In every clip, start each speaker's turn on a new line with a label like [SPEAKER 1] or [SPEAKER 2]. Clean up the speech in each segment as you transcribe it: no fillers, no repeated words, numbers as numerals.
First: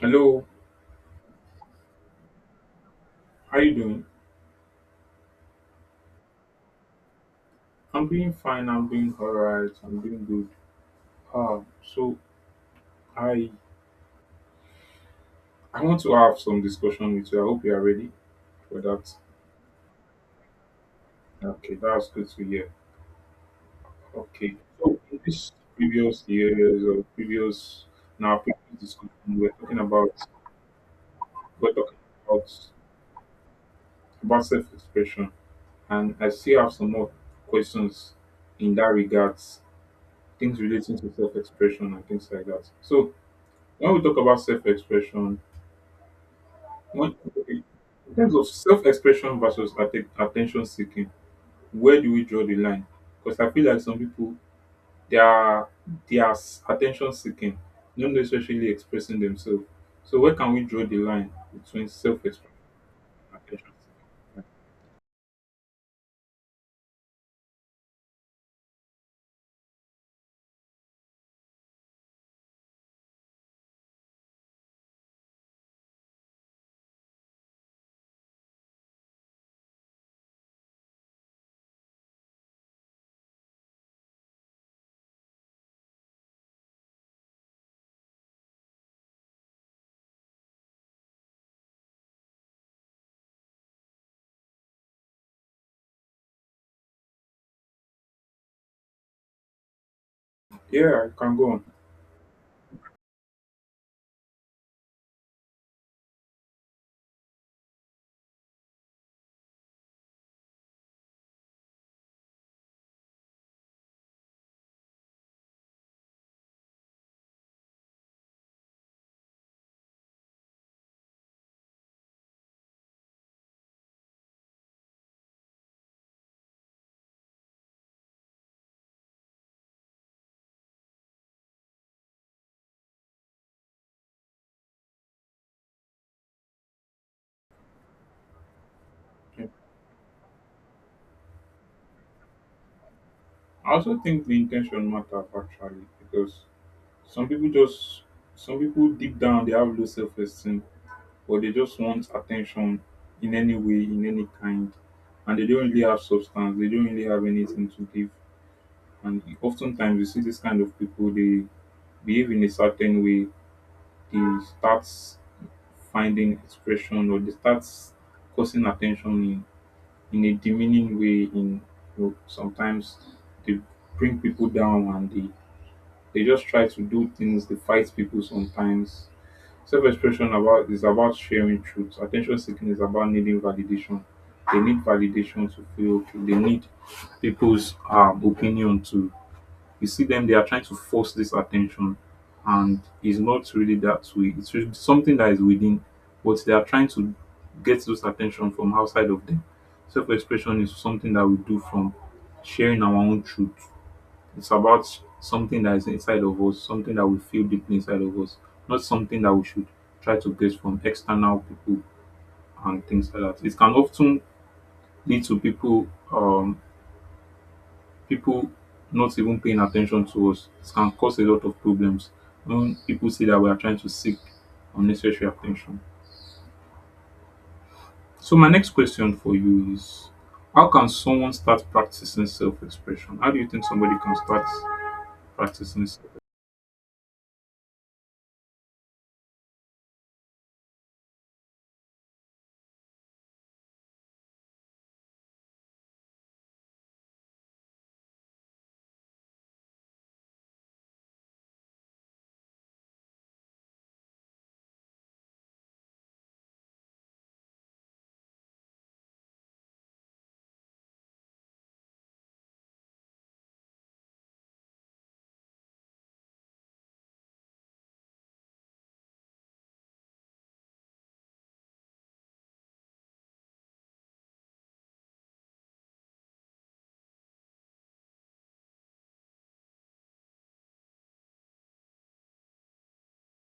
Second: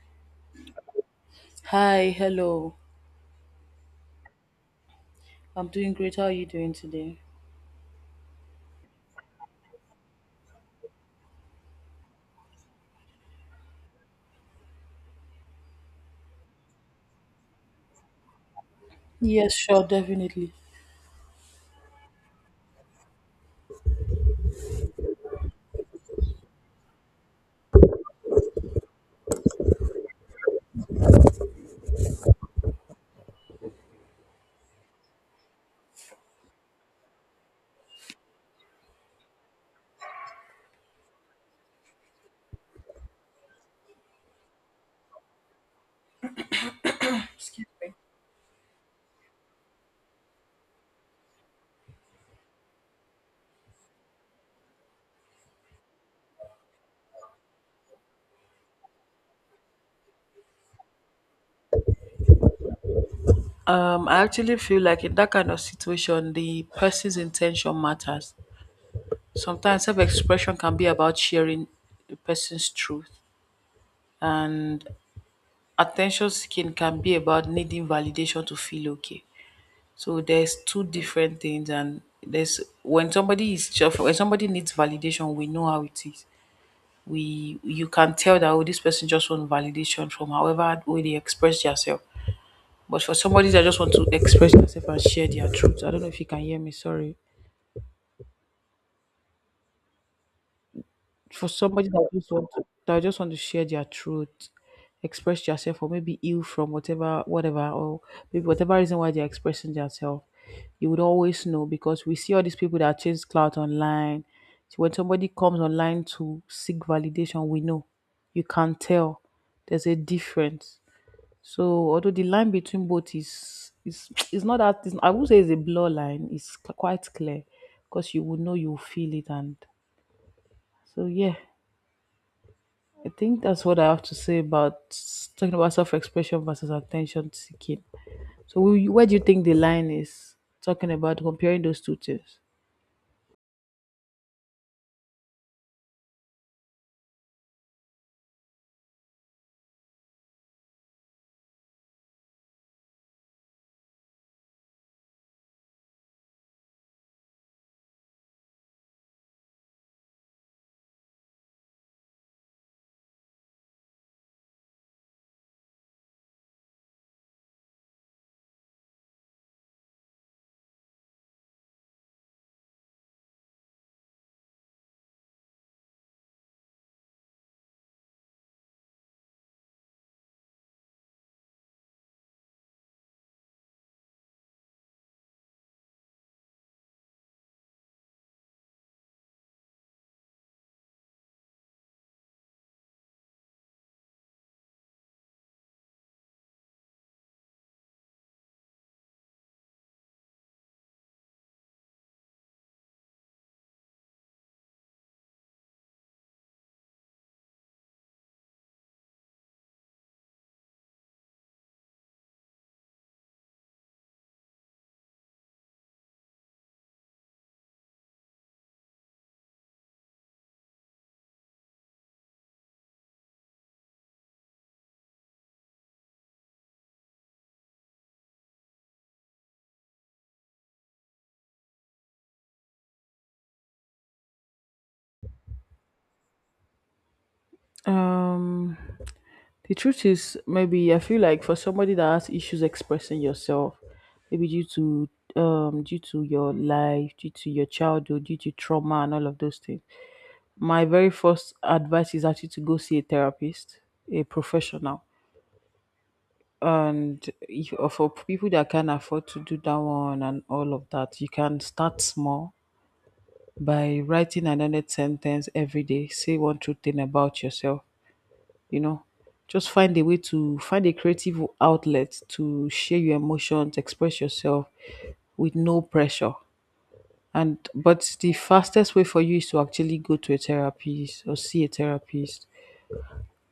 [SPEAKER 1] Hello,
[SPEAKER 2] Hi, hello.
[SPEAKER 1] how you doing?
[SPEAKER 2] I'm doing great. How are you doing today?
[SPEAKER 1] I'm doing fine. I'm doing all right. I'm doing good. Uh, so I I want to have some discussion with you. I hope you are ready for that.
[SPEAKER 2] Yes, sure, definitely.
[SPEAKER 1] Okay, that's good to hear. Okay, so in this previous years or previous now previous discussion, we're talking about we're talking about about self-expression, and I still have some more questions in that regards, things relating to self-expression and things like that. So when we talk about self-expression What,
[SPEAKER 2] Skip.
[SPEAKER 1] in terms of self-expression versus attention seeking, where do we draw the line? Because I feel like some people they are they are attention seeking, not necessarily expressing themselves. So where can we draw the line between self-expression and attention seeking?
[SPEAKER 2] I actually feel like in that kind of situation, the person's intention matters. Sometimes self expression can be about sharing the person's truth, and attention seeking can be about needing validation to feel okay. So there's two different things, and there's when somebody is just when somebody needs validation, we know how it is. We You can tell that, oh, this person just want validation from however way they express themselves, but for somebody that just want to express themselves and share their truth, I don't know if you can hear me, sorry.
[SPEAKER 1] Yeah, I can
[SPEAKER 2] For
[SPEAKER 1] go on.
[SPEAKER 2] somebody that that just want to share their truth, express yourself, or maybe ill from whatever, or maybe whatever reason why they're expressing themselves, you would always know because we see all these people that chase clout online. So when somebody comes online to seek validation, we know, you can tell, there's a difference. So although the line between both is it's not that it's, I would say it's a blur line. Quite clear, because you will know, you feel it, and so yeah. I think that's what I have to say about talking about self-expression versus attention seeking. So where do you think
[SPEAKER 1] Yeah.
[SPEAKER 2] the line is? Talking about comparing those two things.
[SPEAKER 1] I also think the intention matters actually because some people just some people deep down they have low self-esteem but they just want attention in any way, in any kind, and they don't really have substance. They don't really have anything to give. And oftentimes, you see this kind of people. They behave in a certain way. They start finding expression, or they start causing attention in a demeaning way. Sometimes they bring people down, and they just try to do things. They fight people sometimes. Self-expression about is about sharing truth. Attention seeking is about needing validation. They need validation to feel okay. They need people's opinion to. You see them, they are trying to force this attention, and it's not really that way. It's really something that is within, but they are trying to get those attention from outside of them. Self-expression is something that we do from sharing our own truth. It's about something that is inside of us, something that we feel deeply inside of us, not something that we should try to get from external people and things like that. It can often lead to um, people not even paying attention to us. It can cause a lot of problems when people see that we are trying to seek unnecessary attention. So my next question for you is, how can someone start practicing self-expression? How do you think somebody can start practicing self
[SPEAKER 2] Um. The truth is, maybe I feel like for somebody that has issues expressing yourself, maybe due to due to your life, due to your childhood, due to trauma and all of those things. My very first advice is actually to go see a therapist, a professional. And if, for people that can afford to do that one and all of that, you can start small by writing another sentence every day. Say one true thing about yourself, you know. Just find a way, to find a creative outlet, to share your emotions, express yourself with no pressure. And But the fastest way for you is to actually go to a therapist or see a therapist.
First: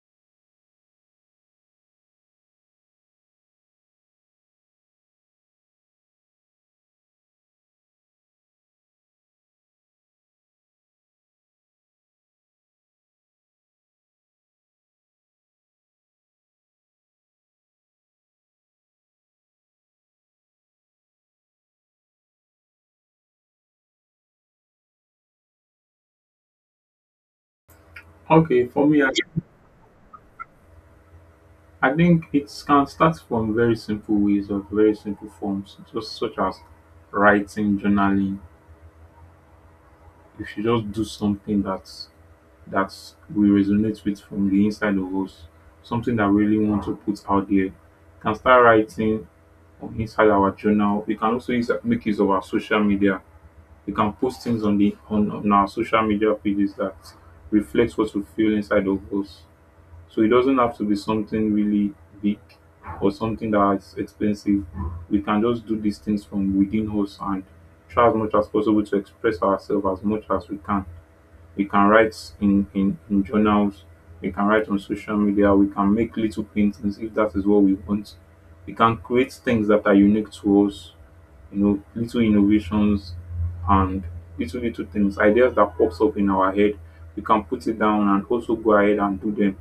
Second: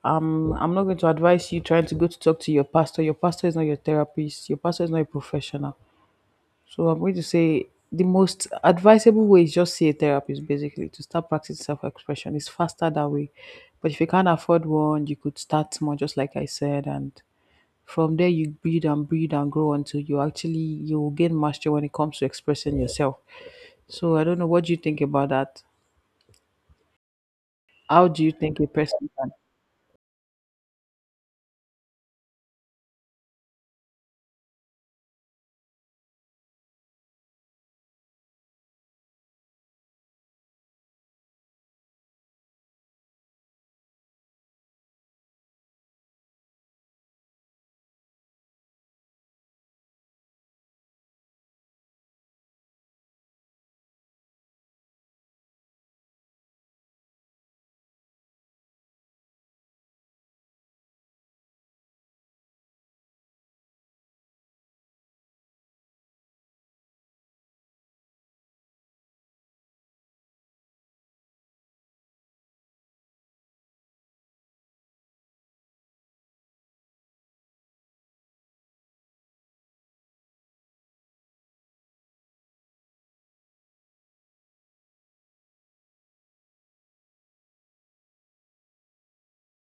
[SPEAKER 2] I'm not going to advise you trying to go to talk to your pastor. Your pastor is not your therapist, your pastor is not a professional. So I'm going to say the most advisable way is just see a therapist, basically, to start practicing self-expression. It's faster that way. But if you can't afford one, you could start small, just like I said. And From there, you breed and breed and grow until you actually you gain mastery when it comes to expressing yourself. So I don't know, what do you think about that? How do you think
[SPEAKER 1] Okay,
[SPEAKER 2] a
[SPEAKER 1] for me, I
[SPEAKER 2] person can?
[SPEAKER 1] I think it can start from very simple ways or very simple forms, just such as writing, journaling. If you just do something that we resonate with from the inside of us, something that we really want to put out there, we can start writing on inside our journal. We can also make use of our social media. We can post things on our social media pages that reflects what we feel inside of us. So it doesn't have to be something really big or something that's expensive. We can just do these things from within us and try as much as possible to express ourselves as much as we can. We can write in journals, we can write on social media, we can make little paintings if that is what we want. We can create things that are unique to us, little innovations and little things, ideas that pops up in our head. We can put it down and also go ahead and do them.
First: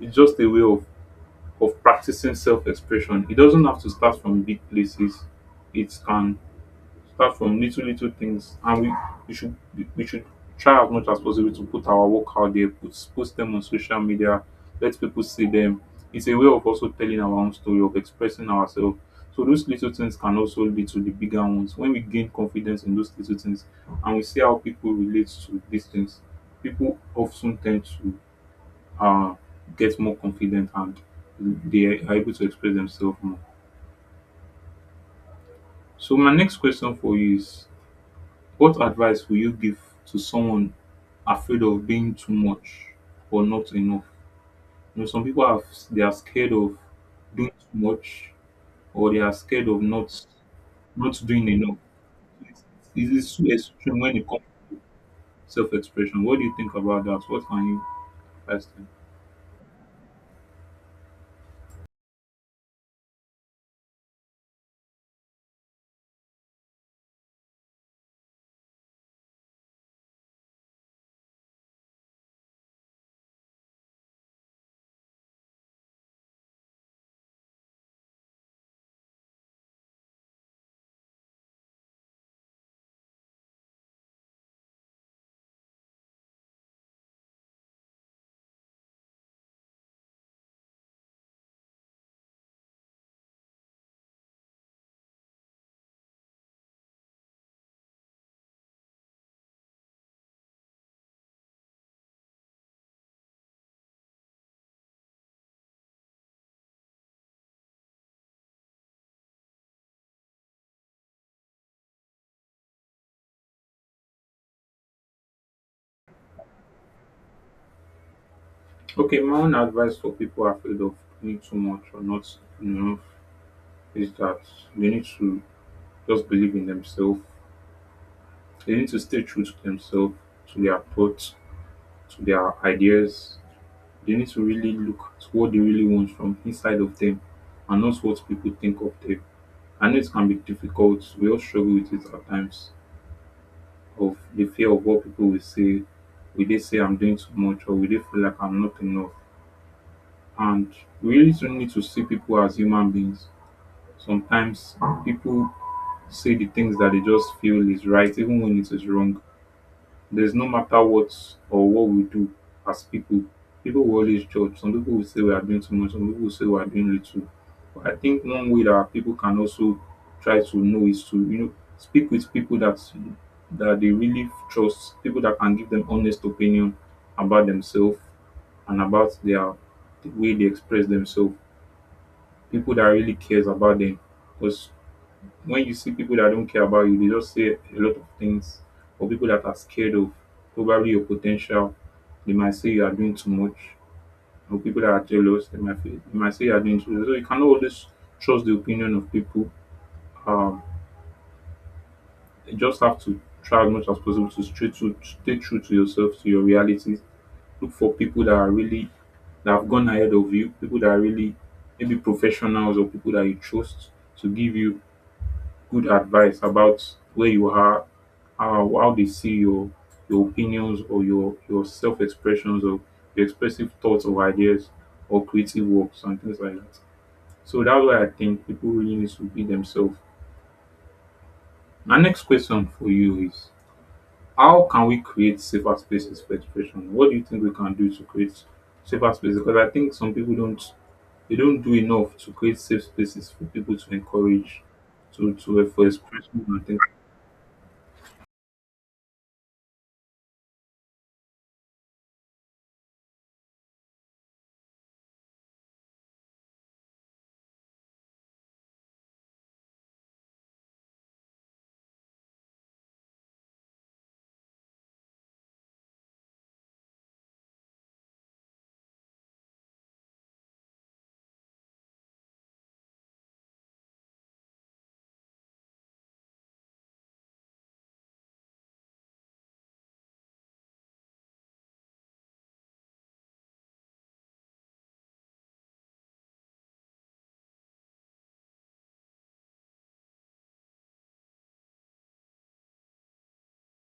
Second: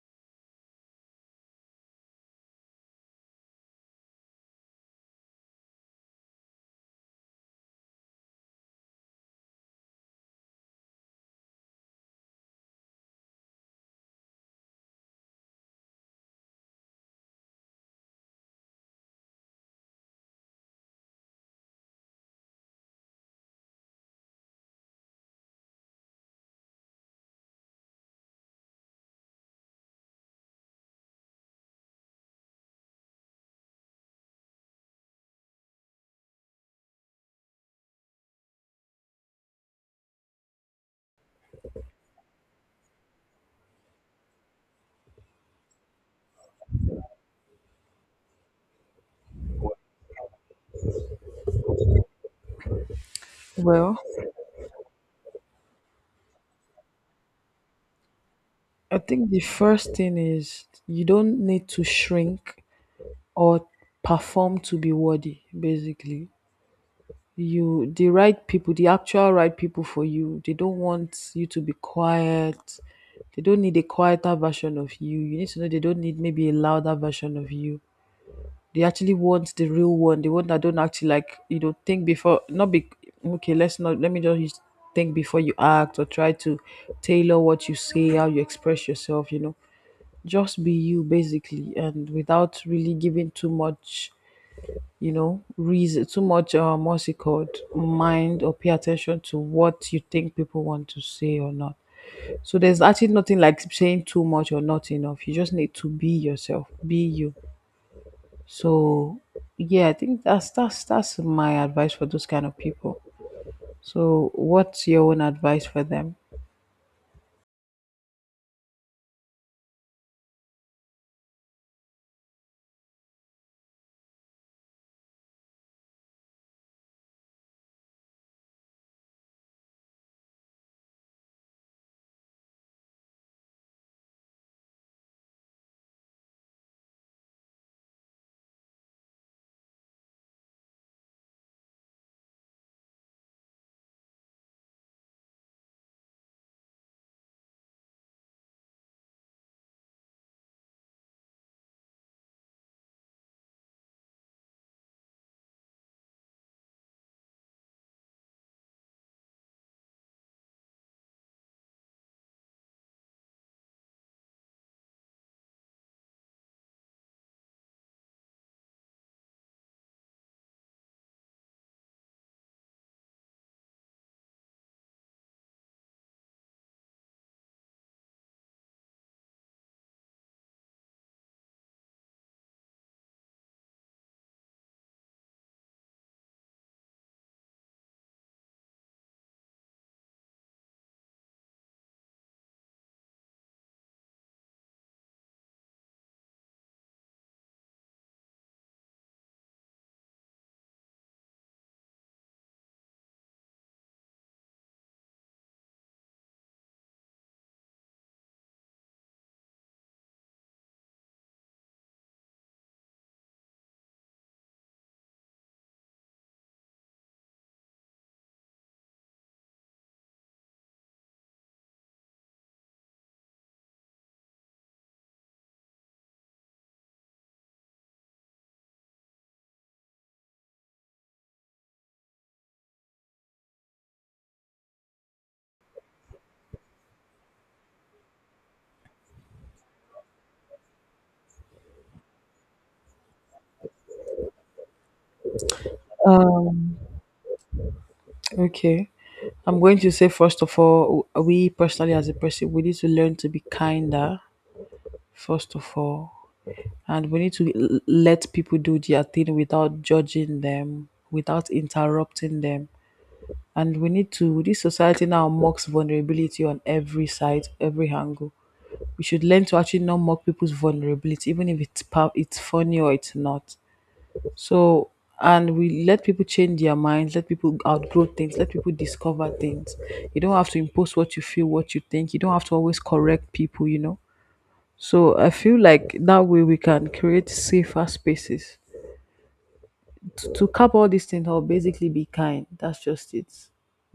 [SPEAKER 1] It's just a way of practicing self-expression. It doesn't have to start from big places. It can start from little things, and we should we should try as much as possible to put our work out there, post them on social media, let people see them. It's a way of also telling our own story, of expressing ourselves. So those little things can also lead to the bigger ones. When we gain confidence in those little things, and we see how people relate to these things, people often tend to uh, get more confident and they are able to express themselves more. So my next question for you is, what advice will you give to someone afraid of being too much or not enough? You know, some people are they are scared of doing too much or they are scared of not doing enough. It's, it's so
[SPEAKER 2] Well,
[SPEAKER 1] extreme when it comes to self-expression. What do you think about that? What can you advise them?
[SPEAKER 2] I think the first thing is you don't need to shrink or perform to be worthy, basically. You the right people, the actual right people for you, they don't want you to be quiet. They don't need a quieter version of you. You need to know they don't need maybe a louder version of you. They actually want the real one, the one that don't actually, like, you know, think before not be okay. Let's not, let me just use think before you act, or try to tailor what you say, how you express yourself. You know, just be you, basically, and without really giving too much, you know, reason, too much, what's it called, mind or pay attention to what you think people want to say or not. So there's actually nothing like saying too much or not enough. You just need to be yourself, be you. So yeah, I think that's my advice for those kind of people. So what's your own advice for them?
[SPEAKER 1] Okay, my own advice for people afraid of doing too much or not enough is that they need to just believe in themselves. They need to stay true to themselves, to their thoughts, to their ideas. They need to really look to what they really want from inside of them and not what people think of them. I know it can be difficult. We all struggle with it at times of the fear of what people will say. Will they say I'm doing too much, or will they feel like I'm not enough? And we really do need to see people as human beings. Sometimes people say the things that they just feel is right, even when it is wrong. There's no matter what or what we do as people, people will always judge. Some people will say we are doing too much, some people will say we are doing little. But I think one way that people can also try to know is to speak with people that they really trust, people that can give them honest opinion about themselves and about the way they express themselves, people that really cares about them. Because when you see people that don't care about you, they just say a lot of things, or people that are scared of probably your potential, they might say you are doing too much, or people that are jealous, they might say you are doing too much. So you cannot always trust the opinion of people. Um, you just have to try as much as possible to stay true to yourself, to your reality. Look for people that are really that have gone ahead of you, people that are really maybe professionals or people that you trust to give you good advice about where you are, how they see your opinions or your self expressions or your expressive thoughts or ideas or creative works and things like that. So that's why I think people really need to be themselves. My next question for you is, how can we create safer spaces for expression? What do you think we can do to create safer spaces? Because I think some people don't they don't do enough to create safe spaces for people to encourage to for expression and things.
[SPEAKER 2] Okay. I'm going to say, first of all, we personally as a person, we need to learn to be kinder, first of all, and we need to let people do their thing without judging them, without interrupting them, and we need to. This society now mocks vulnerability on every side, every angle. We should learn to actually not mock people's vulnerability, even if it's it's funny or it's not. So and we let people change their minds, let people outgrow things, let people discover things. You don't have to impose what you feel, what you think. You don't have to always correct people, you know. So I feel like that way we can create safer spaces. To cap all these things, or basically be kind. That's just it.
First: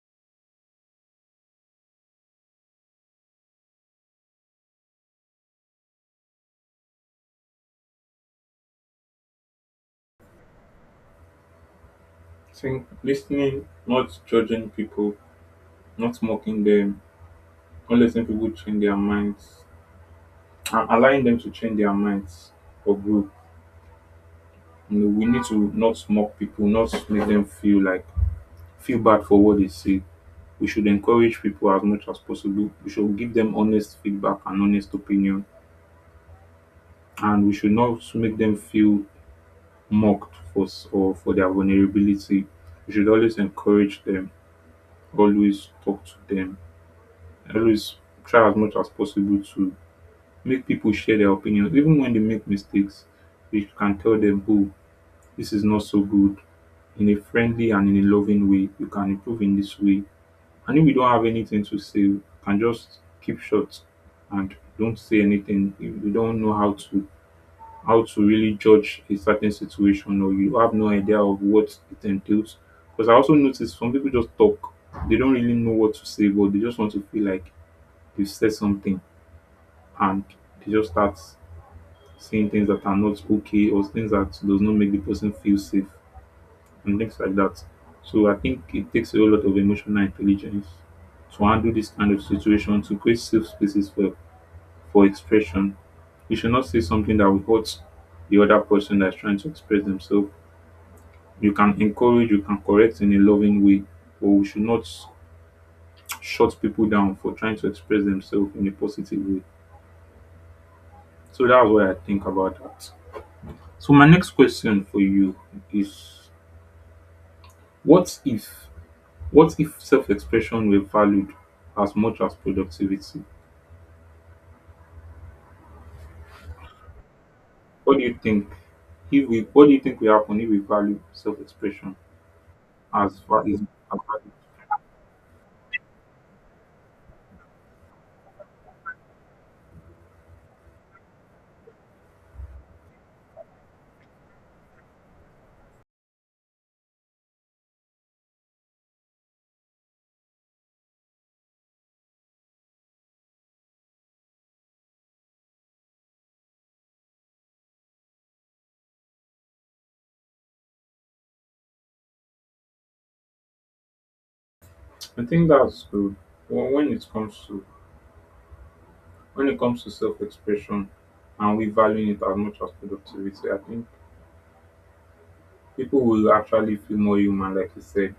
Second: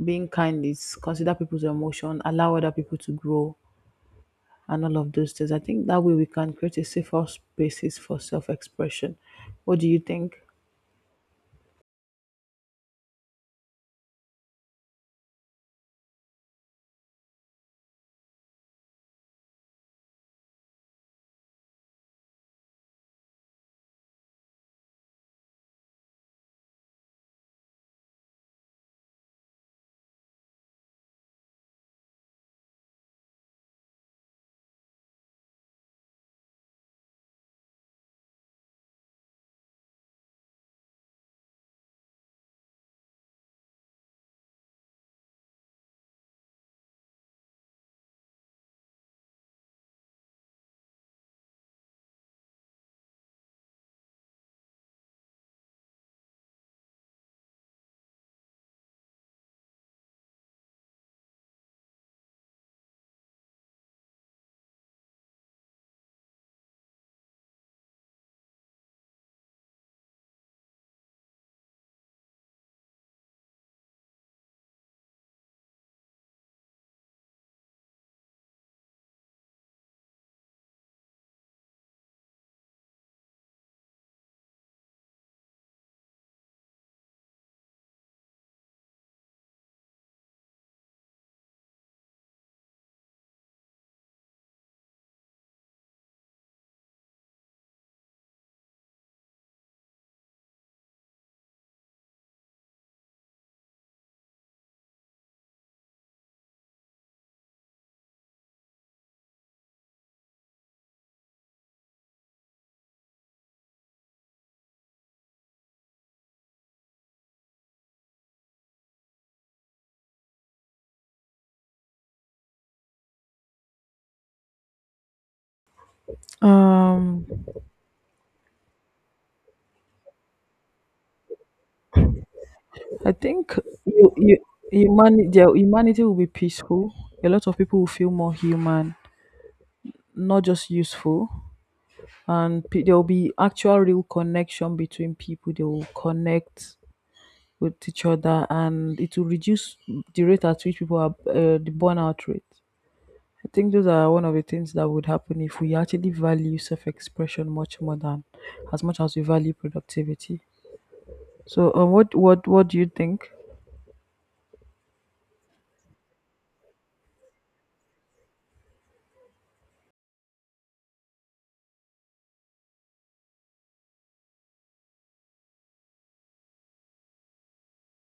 [SPEAKER 2] Being kind is consider people's emotion, allow other people to grow, and all of those things. I think that way we can create a safer spaces for self expression. What do you think?
[SPEAKER 1] I think listening, not judging people, not mocking them, not letting people change their minds, and allowing them to change their minds or grow. You know, we need to not mock people, not make them feel bad for what they say. We should encourage people as much as possible. We should give them honest feedback and honest opinion, and we should not make them feel mocked for s- or for their vulnerability. We should always encourage them, always talk to them, I always try as much as possible to make people share their opinions, even when they make mistakes. You can tell them, oh, this is not so good, in a friendly and in a loving way. You can improve in this way. And if we don't have anything to say, we can just keep short and don't say anything. If you don't know how to really judge a certain situation, or you have no idea of what it entails. Because I also notice some people just talk. They don't really know what to say, but they just want to feel like they've said something, and they just start saying things that are not okay, or things that does not make the person feel safe and things like that. So I think it takes a whole lot of emotional intelligence to handle this kind of situation, to create safe spaces for expression. You should not say something that will hurt the other person that's trying to express themselves. You can encourage, you can correct in a loving way, but we should not shut people down for trying to express themselves in a positive way. So that's what I think about that. So my next question for you is, what if what if self-expression were valued as much as productivity?
[SPEAKER 2] Um,
[SPEAKER 1] What do you think what do you think will happen if we value self-expression
[SPEAKER 2] I
[SPEAKER 1] as far
[SPEAKER 2] think
[SPEAKER 1] as value?
[SPEAKER 2] you, you, the humanity will be peaceful. A lot of people will feel more human, not just useful. And there will be actual real connection between people. They will connect with each other, and it will reduce the rate at which people are the burnout rate. I think those are one of the things that would happen if we actually value self-expression much more than as much as we value productivity. So, what do you think?
[SPEAKER 1] I think that's good. When it comes to self-expression and we valuing it as much as productivity, I think people will actually feel more human, like you said,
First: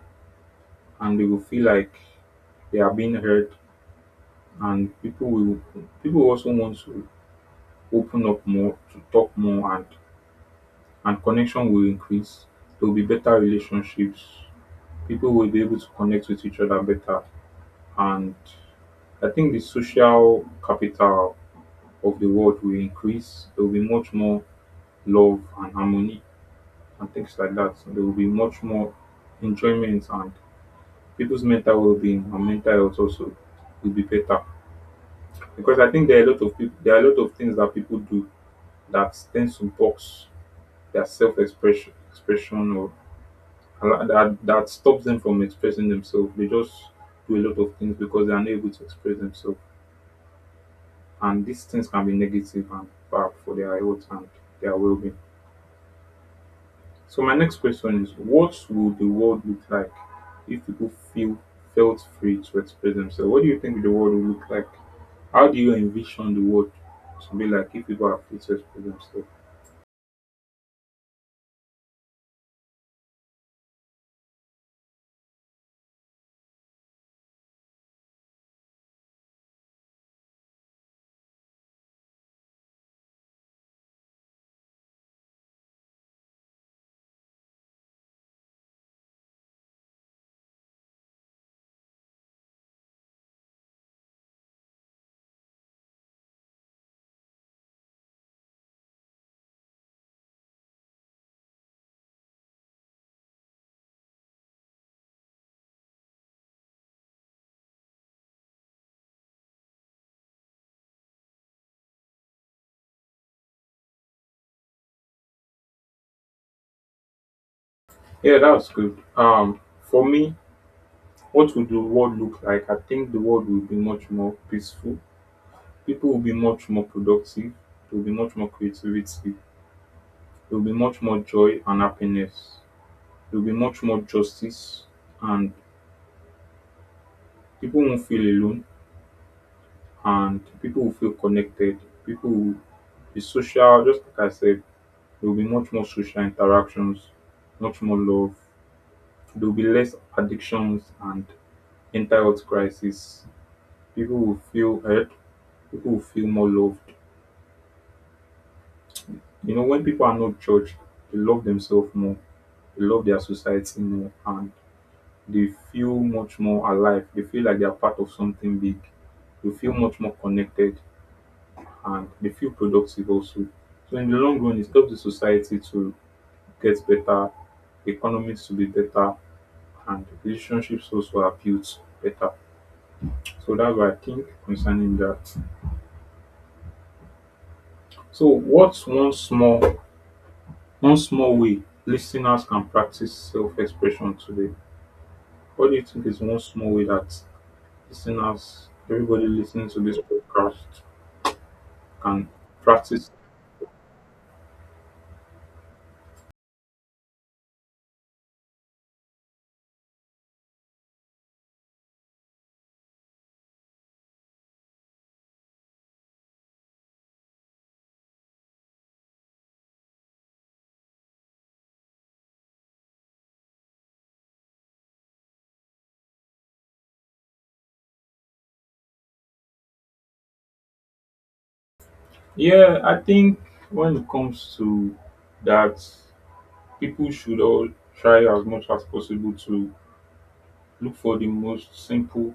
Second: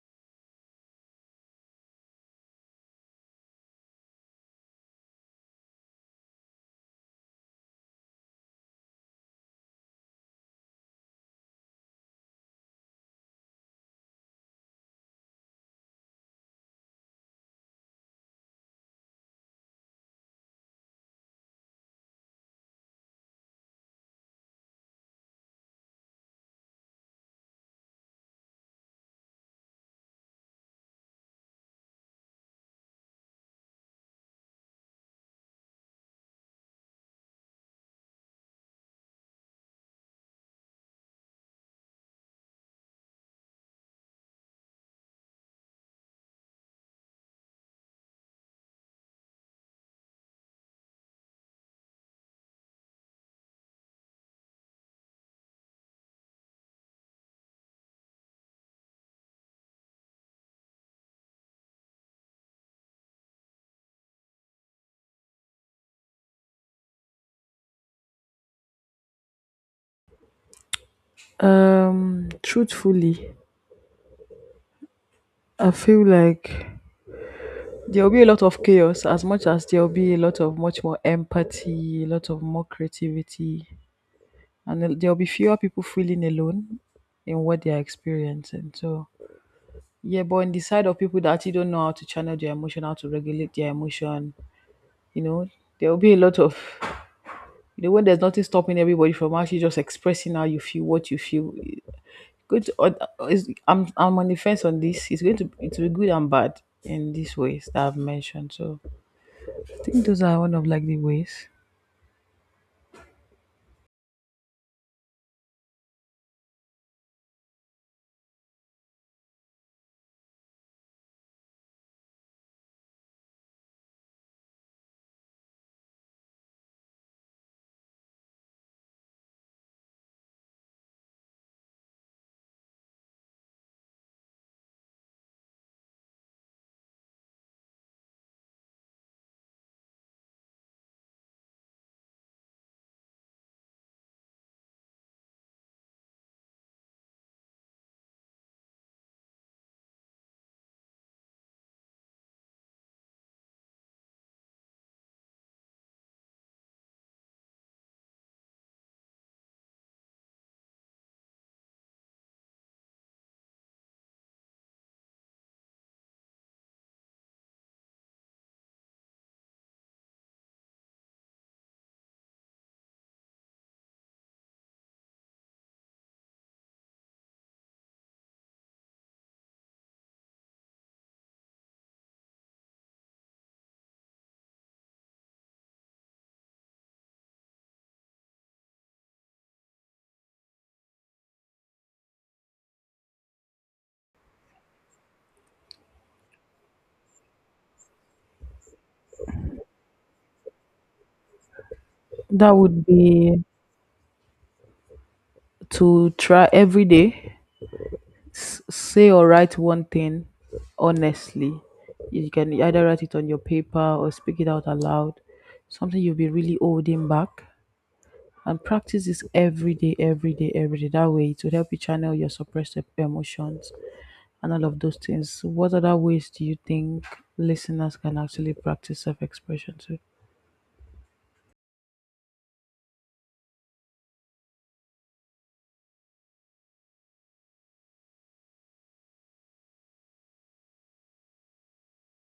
[SPEAKER 1] and they will feel like they are being heard, and people also want to open up more, to talk more, and connection will increase. There will be better relationships. People will be able to connect with each other better, and I think the social capital of the world will increase. There will be much more love and harmony and things like that. So there will be much more enjoyment, and people's mental well-being and mental health also will be better, because I think there are a lot of people, there are a lot of things that people do that tends to box their self expression or allow- that that stops them from expressing themselves. They just do a lot of things because they are not able to express themselves. And these things can be negative and bad for their health and their well being. So my next question is, what would the world look like if people feel felt free to express themselves? What do you think the world will look like? How do you envision the world to be like if people are free to express themselves?
[SPEAKER 2] Truthfully, I feel like there'll be a lot of chaos as much as there'll be a lot of much more empathy, a lot of more creativity, and there'll be fewer people feeling alone in what they're experiencing. So, yeah, but on the side of people that actually don't know how to channel their emotion, how to regulate their emotion, you know, there will be a lot of, you know, when there's nothing stopping everybody from actually just expressing how you feel, what you feel. Good. Or I'm on the fence on this. It's going to It will be good and bad in these ways that I've mentioned. So I think those are one of like the ways.
[SPEAKER 1] Yeah, that was good. For me, what would the world look like? I think the world will be much more peaceful. People will be much more productive. There will be much more creativity. There will be much more joy and happiness. There will be much more justice, and people won't feel alone. And people will feel connected. People will be social. Just like I said, there will be much more social interactions, much more love. There will be less addictions and mental health crisis. People will feel heard. People will feel more loved. You know, when people are not judged, they love themselves more, they love their society more, and they feel much more alive. They feel like they are part of something big. They feel much more connected, and they feel productive also. So, in the long run, it helps the society to get better, economics to be better, and relationships also are built better. So, that's what I think concerning that. So, what's one small way listeners can practice self expression today? What do you think is one small way that listeners, everybody listening to this podcast, can
[SPEAKER 2] That would
[SPEAKER 1] practice?
[SPEAKER 2] be to try every day say or write one thing honestly. You can either write it on your paper or speak it out aloud. Something you'll be really holding back, and practice this every day. That way, it will help you channel your suppressed emotions and all of those things. What other ways do you think listeners can actually practice self expression too?
[SPEAKER 1] Yeah, I think when it comes to that, people should all try as much as possible to look for the most simple,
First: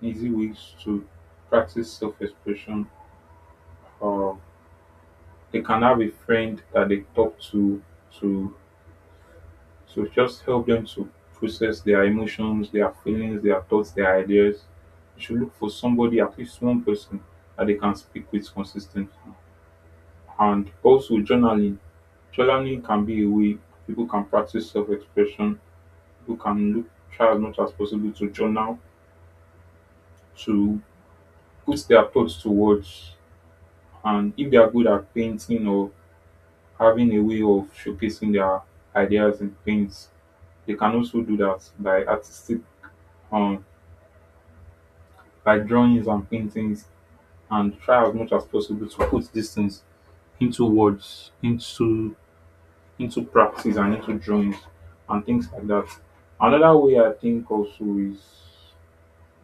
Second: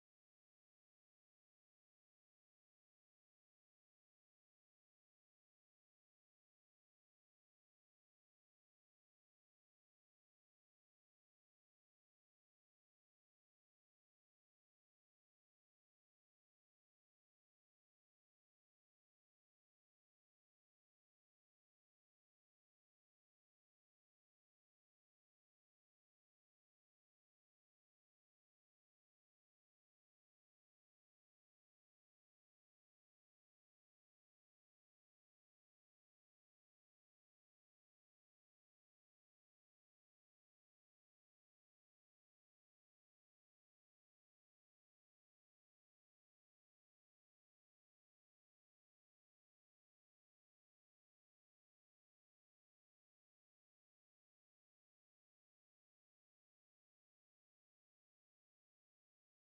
[SPEAKER 1] easy ways to practice self expression. Uh, they can have a friend that they talk to to so just help them to process their emotions, their feelings, their thoughts, their ideas. You should look for somebody, at least one person, that they can speak with consistently. And also journaling. Journaling can be a way people can practice self-expression. People can look, try as much as possible to journal, to put their thoughts to words. And if they are good at painting or having a way of showcasing their ideas in paints, they can also do that by artistic um, by drawings and paintings, and try as much as possible to put these things into words, into practice and into drawings and things like that. Another way I think also is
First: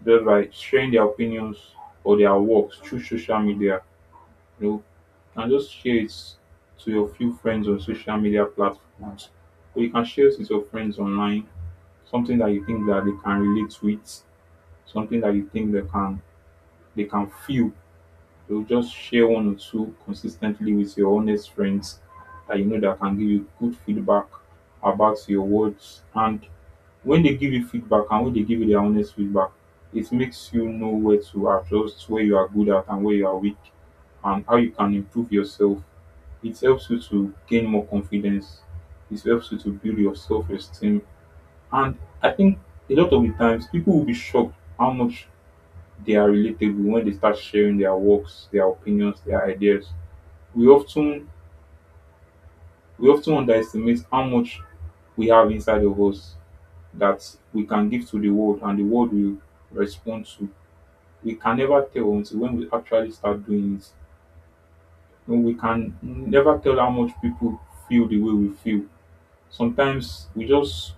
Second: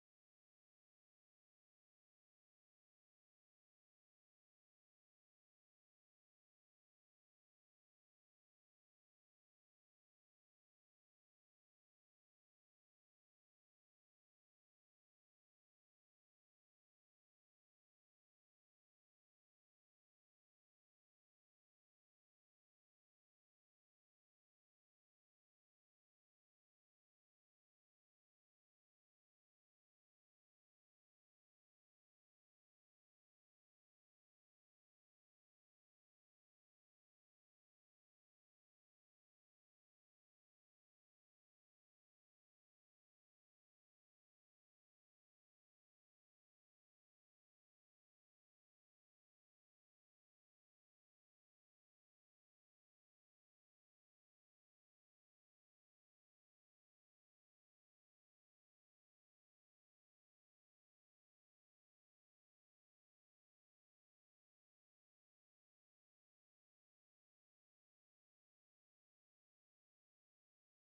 [SPEAKER 1] just by sharing their opinions or their works through social media, you know, and just share it to your few friends on social media platforms. Or you can share it with your friends online, something that you think that they can relate with, something that you think they can feel. You'll just share one or two consistently with your honest friends that you know that can give you good feedback about your words. And when they give you feedback, and when they give you their honest feedback, it makes you know where to adjust, where you are good at and where you are weak, and how you can improve yourself. It helps you to gain more confidence. It helps you to build your self esteem. And I think a lot of the times people will be shocked how much they are relatable when they start sharing their works, their opinions, their ideas. We often we often underestimate how much we have inside of us that we can give to the world and the world will respond to. We can never tell until when we actually start doing it. When we can never tell how much people feel the way we feel. Sometimes we just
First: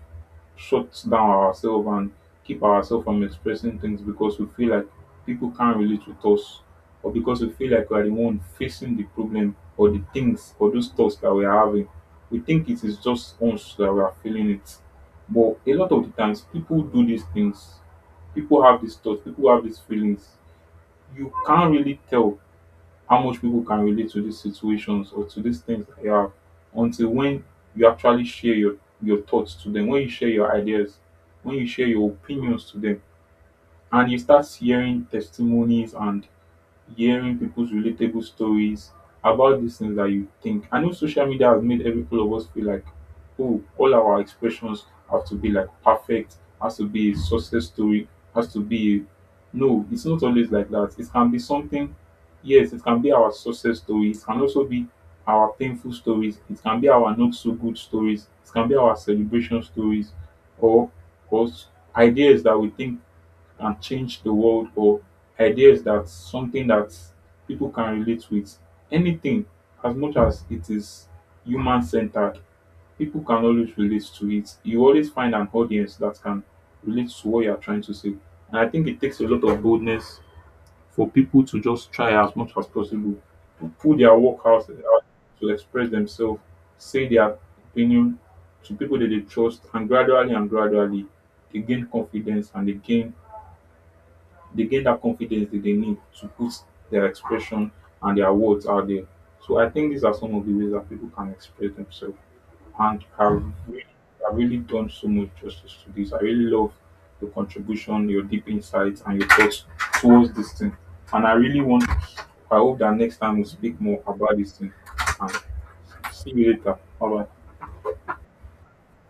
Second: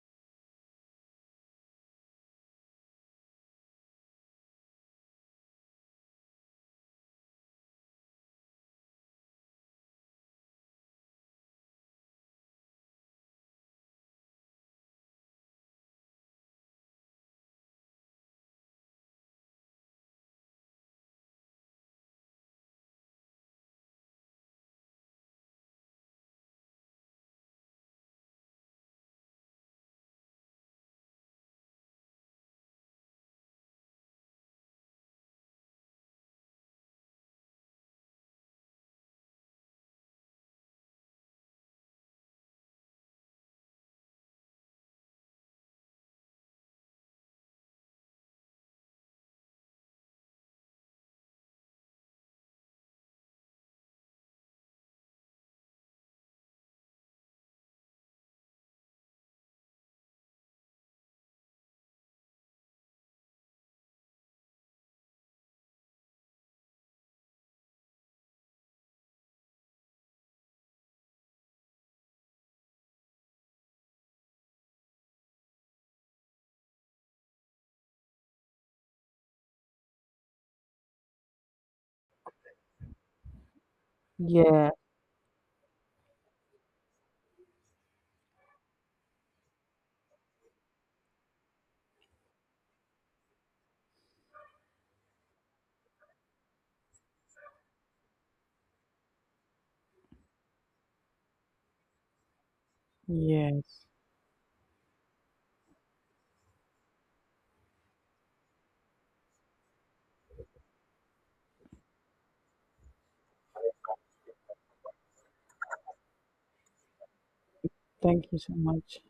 [SPEAKER 1] shuts down ourselves and keep ourselves from expressing things because we feel like people can't relate with us, or because we feel like we are the one facing the problem or the things or those thoughts that we are having. We think it is just us that we are feeling it. But a lot of the times people do these things. People have these thoughts, people have these feelings. You can't really tell how much people can relate to these situations or to these things that you have until when you actually share your thoughts to them, when you share your ideas, when you share your opinions to them, and you start hearing testimonies and hearing people's relatable stories about these things that you think. I know social media has made every all of us feel like, oh, all our expressions have to be like perfect, has to be a success story, has to be a no, it's not always like that. It can be something, yes, it can be our success stories. It can also be our painful stories, it can be our not so good stories, it can be our celebration stories or or ideas that we think and change the world, or ideas that something that people can relate with. Anything, as much as it is human centered, people can always relate to it. You always find an audience that can relate to what you are trying to say. And I think it takes a lot of boldness for people to just try as much as possible to pull their work out
[SPEAKER 2] Yeah,
[SPEAKER 1] out to express themselves, say their opinion to people that they trust, and gradually they gain confidence and they get that confidence that they need to put their expression and their words out there. So I think these are some of the ways that people can express themselves. And really,
[SPEAKER 2] yes.
[SPEAKER 1] I've really done so much justice to this. I really love your contribution, your deep insights, and your thoughts towards this thing. And I hope that next time we speak more about this thing. And see you later. Bye bye.
[SPEAKER 2] Thank you so much.